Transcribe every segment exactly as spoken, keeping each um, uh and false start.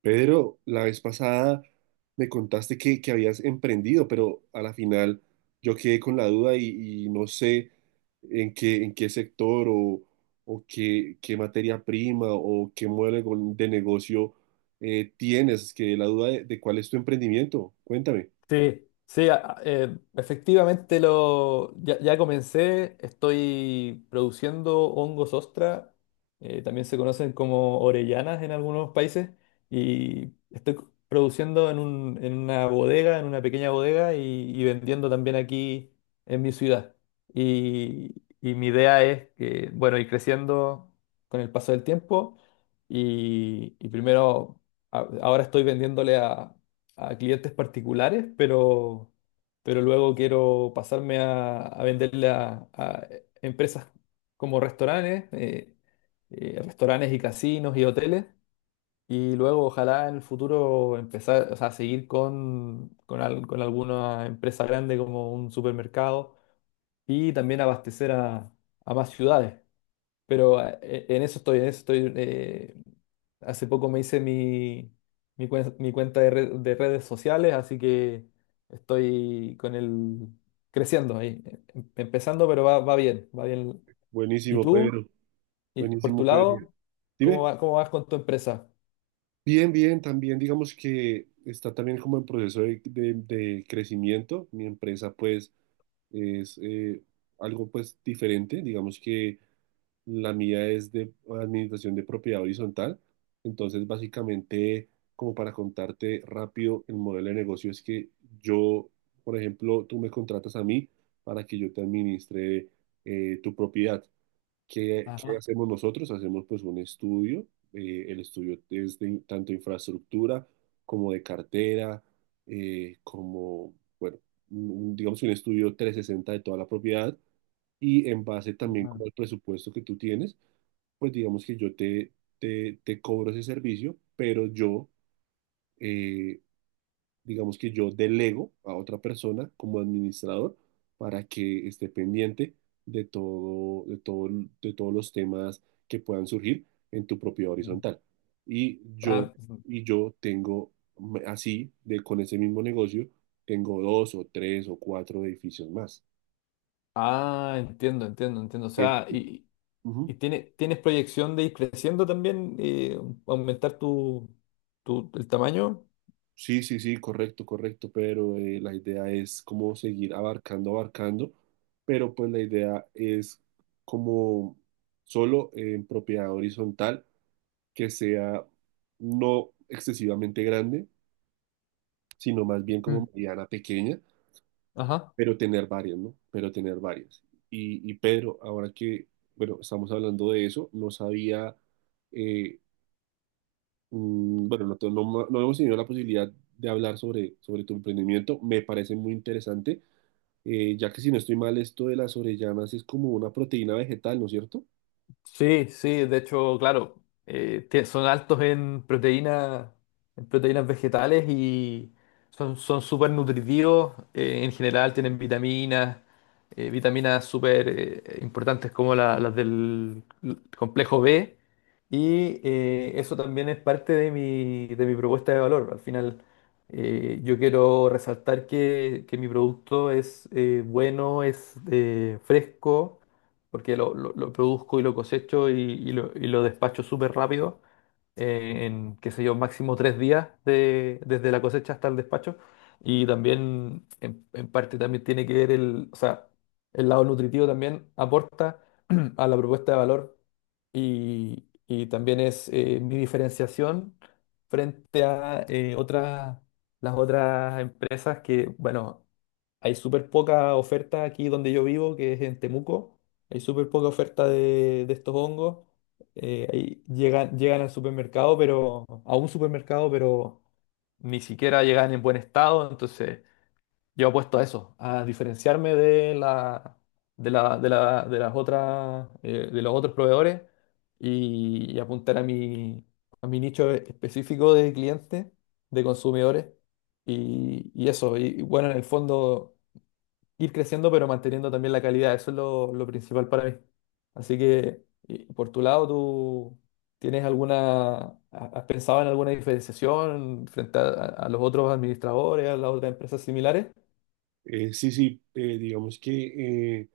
Pedro, la vez pasada me contaste que, que habías emprendido, pero a la final yo quedé con la duda y, y no sé en qué, en qué sector o, o qué, qué materia prima o qué modelo de negocio eh, tienes. Es la duda de, de cuál es tu emprendimiento. Cuéntame. Sí, sí, a- a- eh, efectivamente lo, ya, ya comencé, estoy produciendo hongos ostra, eh, también se conocen como orellanas en algunos países, y estoy c- produciendo en un- en una bodega, en una pequeña bodega, y, y vendiendo también aquí en mi ciudad. Y, y mi idea es que, bueno, ir creciendo con el paso del tiempo, y, y primero, a- ahora estoy vendiéndole a a clientes particulares, pero, pero luego quiero pasarme a, a venderle a, a empresas como restaurantes, eh, eh, restaurantes y casinos y hoteles. Y luego ojalá en el futuro empezar, o sea, seguir con, con, al- con alguna empresa grande como un supermercado y también abastecer a, a más ciudades. Pero ah, e- en eso estoy, en eso estoy. Eh, hace poco me hice mi, mi, cuen- mi cuenta de, red- de redes sociales, así que estoy con el creciendo ahí. eh, em- Empezando, pero va, va bien, va bien. ¿Y Buenísimo, tú? Pedro. ¿Y por Buenísimo, tu Pedro. lado? Dime. ¿Cómo va- cómo vas con tu empresa? Bien, bien, también digamos que está también como en proceso de, de de crecimiento. Mi empresa pues es eh, algo pues diferente, digamos que la mía es de administración de propiedad horizontal, entonces básicamente como para contarte rápido el modelo de negocio es que yo, por ejemplo, tú me contratas a mí para que yo te administre eh, tu propiedad. ¿Qué, Ah, qué hacemos nosotros? Hacemos pues un estudio. Eh, el estudio es de in- tanto infraestructura como de cartera, eh, como, bueno, un- un- digamos un estudio trescientos sesenta de toda la propiedad y en base también ah, como al presupuesto que tú tienes, pues digamos que yo te, te, te cobro ese servicio, pero yo, eh, digamos que yo delego a otra persona como administrador para que esté pendiente de todo, de todo, de todos los temas que puedan surgir en tu propio horizontal. Y yo, ah, y yo tengo m- así, de, con ese mismo negocio, tengo dos o tres o cuatro edificios más. ah, entiendo, entiendo, entiendo. O Eh, sea, y, y ujú. tiene- tienes proyección de ir creciendo también, eh, aumentar tu, tu, el tamaño. Sí, sí, sí, correcto, correcto, pero eh, la idea es como seguir abarcando, abarcando, pero pues la idea es como solo en propiedad horizontal que sea no excesivamente grande, sino más bien como mediana pequeña, Ajá. pero tener varias, ¿no? Pero tener varias. Y, y Pedro, ahora que, bueno, estamos hablando de eso, no sabía eh, Mm, bueno, no, te- no, no hemos tenido la posibilidad de hablar sobre, sobre tu emprendimiento. Me parece muy interesante, eh, ya que si no estoy mal, esto de las orellanas es como una proteína vegetal, ¿no es cierto? Sí, sí, de hecho, claro, eh, tie- son altos en proteínas, en proteínas vegetales y son, son súper nutritivos. Eh, en general tienen vitaminas, eh, vitaminas súper eh, importantes como la- las del complejo be. Y eh, eso también es parte de mi, de mi propuesta de valor. Al final, eh, yo quiero resaltar que, que mi producto es, eh, bueno, es, eh, fresco porque lo, lo- lo produzco y lo cosecho y, y lo, y lo despacho súper rápido, eh, en, qué sé yo, máximo tres días de- desde la cosecha hasta el despacho. Y también, en, en parte, también tiene que ver el, o sea, el lado nutritivo también aporta a la propuesta de valor y, y también es, eh, mi diferenciación frente a, eh, otras, las otras empresas que, bueno, hay súper poca oferta aquí donde yo vivo, que es en Temuco. Hay súper poca oferta de, de estos hongos. Eh, ahí llegan, llegan al supermercado, pero a un supermercado, pero ni siquiera llegan en buen estado. Entonces, yo apuesto a eso, a diferenciarme de la, de la, de la- de las otras, eh, de los otros proveedores y, y apuntar a mi, a mi nicho específico de clientes, de consumidores. Y, y eso, y y bueno, en el fondo ir creciendo, pero manteniendo también la calidad. Eso es lo, lo principal para mí. Así que, y por tu lado, ¿tú tienes alguna, ha- has pensado en alguna diferenciación frente a, a los otros administradores, a las otras empresas similares? Eh, sí, sí, eh, digamos que eh,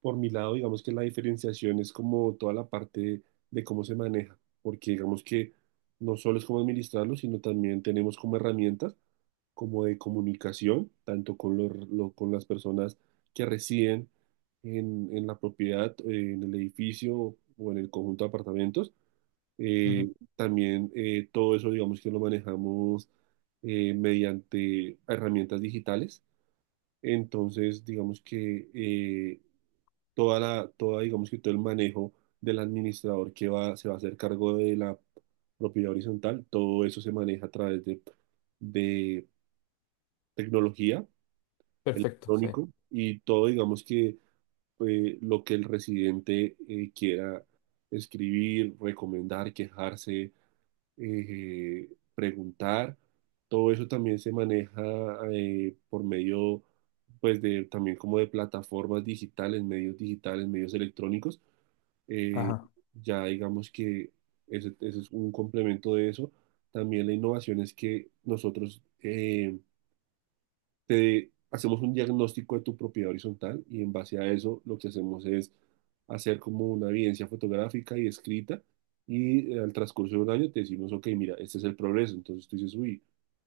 por mi lado, digamos que la diferenciación es como toda la parte de cómo se maneja, porque digamos que no solo es cómo administrarlo, sino también tenemos como herramientas. Como de comunicación, tanto con, los- lo- con las personas que residen en, en la propiedad, eh, en el edificio o en el conjunto de apartamentos. Ujú. Eh, también eh, todo eso, digamos que lo manejamos eh, mediante herramientas digitales. Entonces, digamos que eh, toda la, toda, digamos que todo el manejo del administrador que va, se va a hacer cargo de la propiedad horizontal, todo eso se maneja a través de, de tecnología Perfecto, sí. electrónico y todo, digamos que eh, lo que el residente eh, quiera escribir, recomendar, quejarse, eh, preguntar, todo eso también se maneja eh, por medio, pues, de también como de plataformas digitales, medios digitales, medios electrónicos. Eh, Ajá. ya digamos que ese, ese es un complemento de eso. También la innovación es que nosotros... eh, te hacemos un diagnóstico de tu propiedad horizontal y en base a eso lo que hacemos es hacer como una evidencia fotográfica y escrita y eh, al transcurso de un año te decimos, ok, mira, este es el progreso. Entonces tú dices, uy,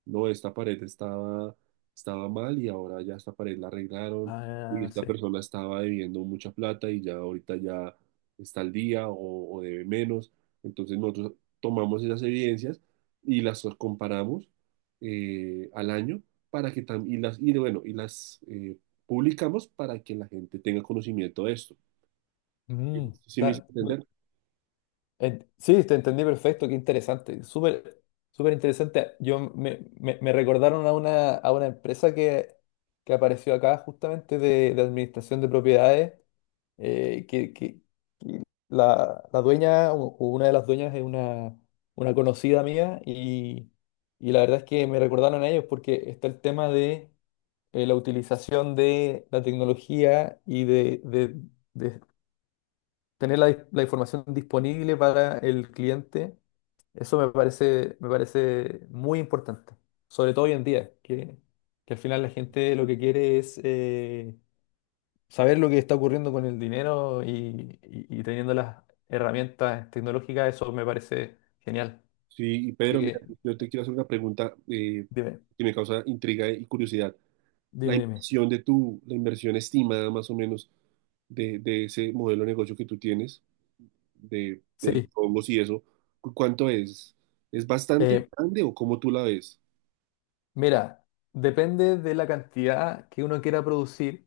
no, esta pared estaba, estaba mal y ahora ya esta pared la arreglaron y Ah, esta sí. persona estaba debiendo mucha plata y ya ahorita ya está al día o, o debe menos. Entonces nosotros tomamos esas evidencias y las comparamos eh, al año para que tam- y las, y bueno, y las eh, publicamos para que la gente tenga conocimiento de esto. Mm, ¿Sí me hice está- entender? en- sí, te entendí perfecto, qué interesante, súper, súper interesante. Yo me, me- me recordaron a una, a una empresa que, que apareció acá justamente de, de administración de propiedades, eh, que, que- que la, la dueña o o una de las dueñas es una, una conocida mía y, y la verdad es que me recordaron a ellos porque está el tema de, eh, la utilización de la tecnología y de, de- de tener la, la información disponible para el cliente. Eso me parece, me parece muy importante, sobre todo hoy en día, que, que al final la gente lo que quiere es, eh, saber lo que está ocurriendo con el dinero y, y- y teniendo las herramientas tecnológicas, eso me parece genial. Sí, y Así Pedro, mira, que yo te quiero hacer una pregunta eh, dime, que me causa intriga y curiosidad. La dime, dime. inversión de tu, la inversión estimada más o menos de, de ese modelo de negocio que tú tienes, de, de los Sí, hongos y eso, ¿cu- ¿cuánto es? ¿Es bastante eh, grande o cómo tú la ves? mira, depende de la cantidad que uno quiera producir,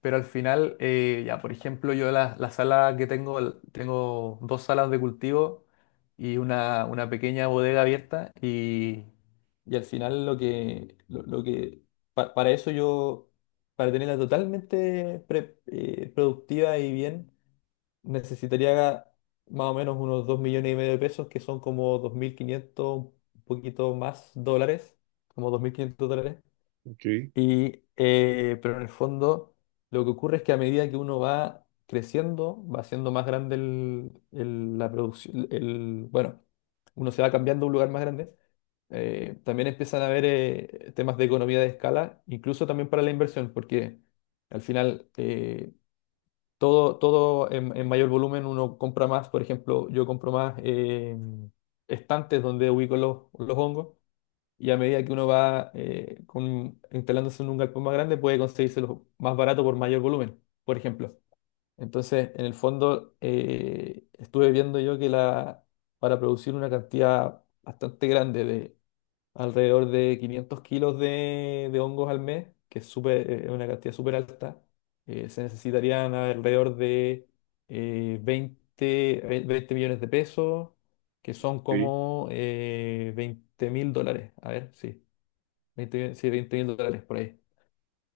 pero al final, eh, ya por ejemplo, yo la, la sala que tengo, l- tengo dos salas de cultivo y una, una pequeña bodega abierta, y, y al final lo que, lo, lo que pa- para eso yo, para tenerla totalmente pre- eh, productiva y bien necesitaría más o menos unos dos millones y medio de pesos, que son como dos mil quinientos un poquito más dólares, como dos mil quinientos dólares. Ok, Y, eh, pero en el fondo, lo que ocurre es que a medida que uno va creciendo, va siendo más grande el, el- la producción, el, bueno, uno se va cambiando a un lugar más grande. Eh, también empiezan a haber, eh, temas de economía de escala, incluso también para la inversión, porque al final, eh, todo, todo en, en mayor volumen uno compra más, por ejemplo, yo compro más, eh, estantes donde ubico los, los hongos y a medida que uno va, eh, con- instalándose en un galpón más grande puede conseguírselos más barato por mayor volumen, por ejemplo. Entonces, en el fondo, eh, estuve viendo yo que la, para producir una cantidad bastante grande, alrededor de quinientos kilos de, de hongos al mes, que es súper, eh, una cantidad súper alta. Eh, se necesitarían alrededor de, eh, 20, ve- veinte millones de pesos, que son ok, como, eh, veinte mil dólares. A ver, sí, 20, mil- sí, veinte mil dólares por ahí.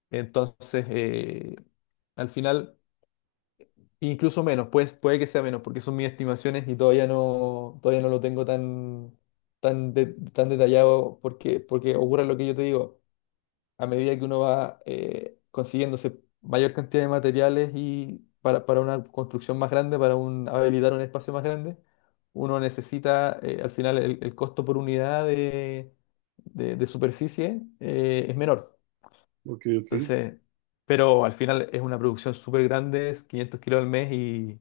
Entonces, eh, al final, incluso menos, pues puede que sea menos, porque son mis estimaciones y todavía no, todavía no lo tengo tan, tan, de- tan detallado porque, porque ocurre lo que yo te digo a medida que uno va, eh, consiguiéndose mayor cantidad de materiales y para, para una construcción más grande, para un, habilitar un espacio más grande, uno necesita, eh, al final el, el costo por unidad de, de- de superficie, eh, es menor. ok, ok. Entonces, pero al final es una producción súper grande, es quinientos kilos al mes, y,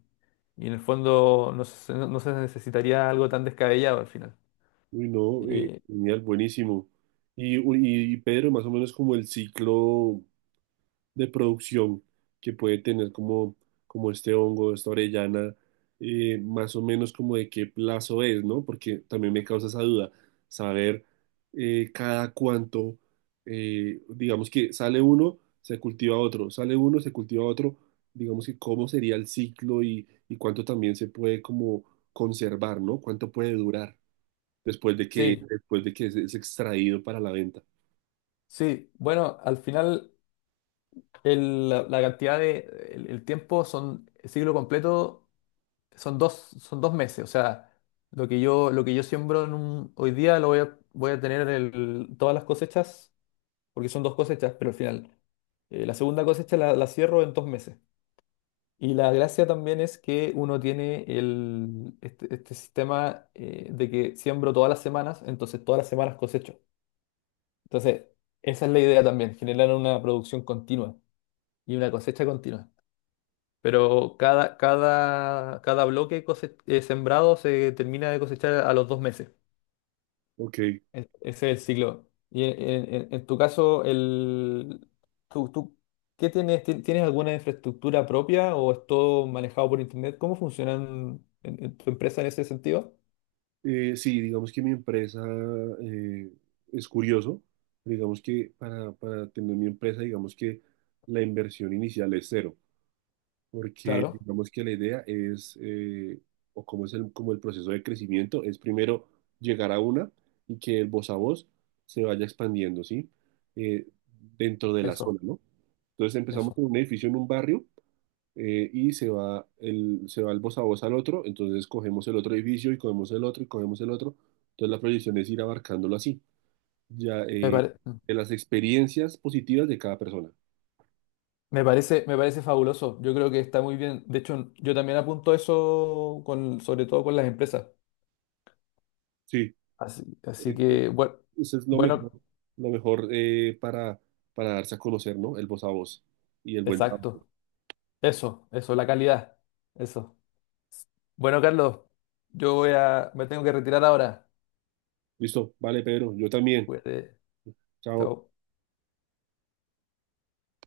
y en el fondo no se, no- no se necesitaría algo tan descabellado al final. Uy, no, eh, Eh, genial, buenísimo. Y, u- y, y Pedro, más o menos como el ciclo de producción que puede tener como, como este hongo, esta orellana, eh, más o menos como de qué plazo es, ¿no? Porque también me causa esa duda, saber eh, cada cuánto, eh, digamos que sale uno, se cultiva otro, sale uno, se cultiva otro, digamos que cómo sería el ciclo y, y cuánto también se puede como conservar, ¿no? ¿Cuánto puede durar? Después de que, sí, después de que es, es extraído para la venta. sí, bueno, al final, El- la, la cantidad de, el, el tiempo son, el ciclo completo son dos, son dos meses. O sea, lo que yo, lo que yo siembro en un- hoy día lo voy a, voy a tener el- todas las cosechas, porque son dos cosechas, pero al final. Eh, la segunda cosecha la, la cierro en dos meses. Y la gracia también es que uno tiene el, este, este sistema, eh, de que siembro todas las semanas, entonces todas las semanas cosecho. Entonces, esa es la idea también, generar una producción continua y una cosecha continua. Pero cada, cada, cada bloque cose- eh, sembrado se termina de cosechar a los dos meses. Ok, E- Ese es el ciclo. Y en, en- en- en tu caso, el, tú, tú, ¿qué tienes? ¿Ti- ¿Tienes alguna infraestructura propia o es todo manejado por internet? ¿Cómo funcionan en, en tu empresa en ese sentido? Eh, sí, digamos que mi empresa eh, es curioso, digamos que para, para tener mi empresa, digamos que la inversión inicial es cero, porque Claro, digamos que la idea es, eh, o como es el, como el proceso de crecimiento, es primero llegar a una y que el voz a voz se vaya expandiendo, ¿sí? Eh, dentro de la eso, zona, ¿no? Entonces empezamos eso. con un edificio en un barrio eh, y se va el, se va el voz a voz al otro, entonces cogemos el otro edificio y cogemos el otro y cogemos el otro. Entonces la proyección es ir abarcándolo así, ya Me eh, pare- de las experiencias positivas de cada persona. Me parece, me parece fabuloso. Yo creo que está muy bien. De hecho, yo también apunto eso con, sobre todo con las empresas. Sí, Así, así eso es que, bueno, eso es lo mejor, bueno. lo mejor eh, para, para darse a conocer, ¿no? El voz a voz y el buen trabajo. Exacto. Eso, eso, la calidad. Eso. Bueno, Carlos, yo voy a, me tengo que retirar ahora. Listo, vale, Pedro, yo también. Cuídate. Chao. Chao.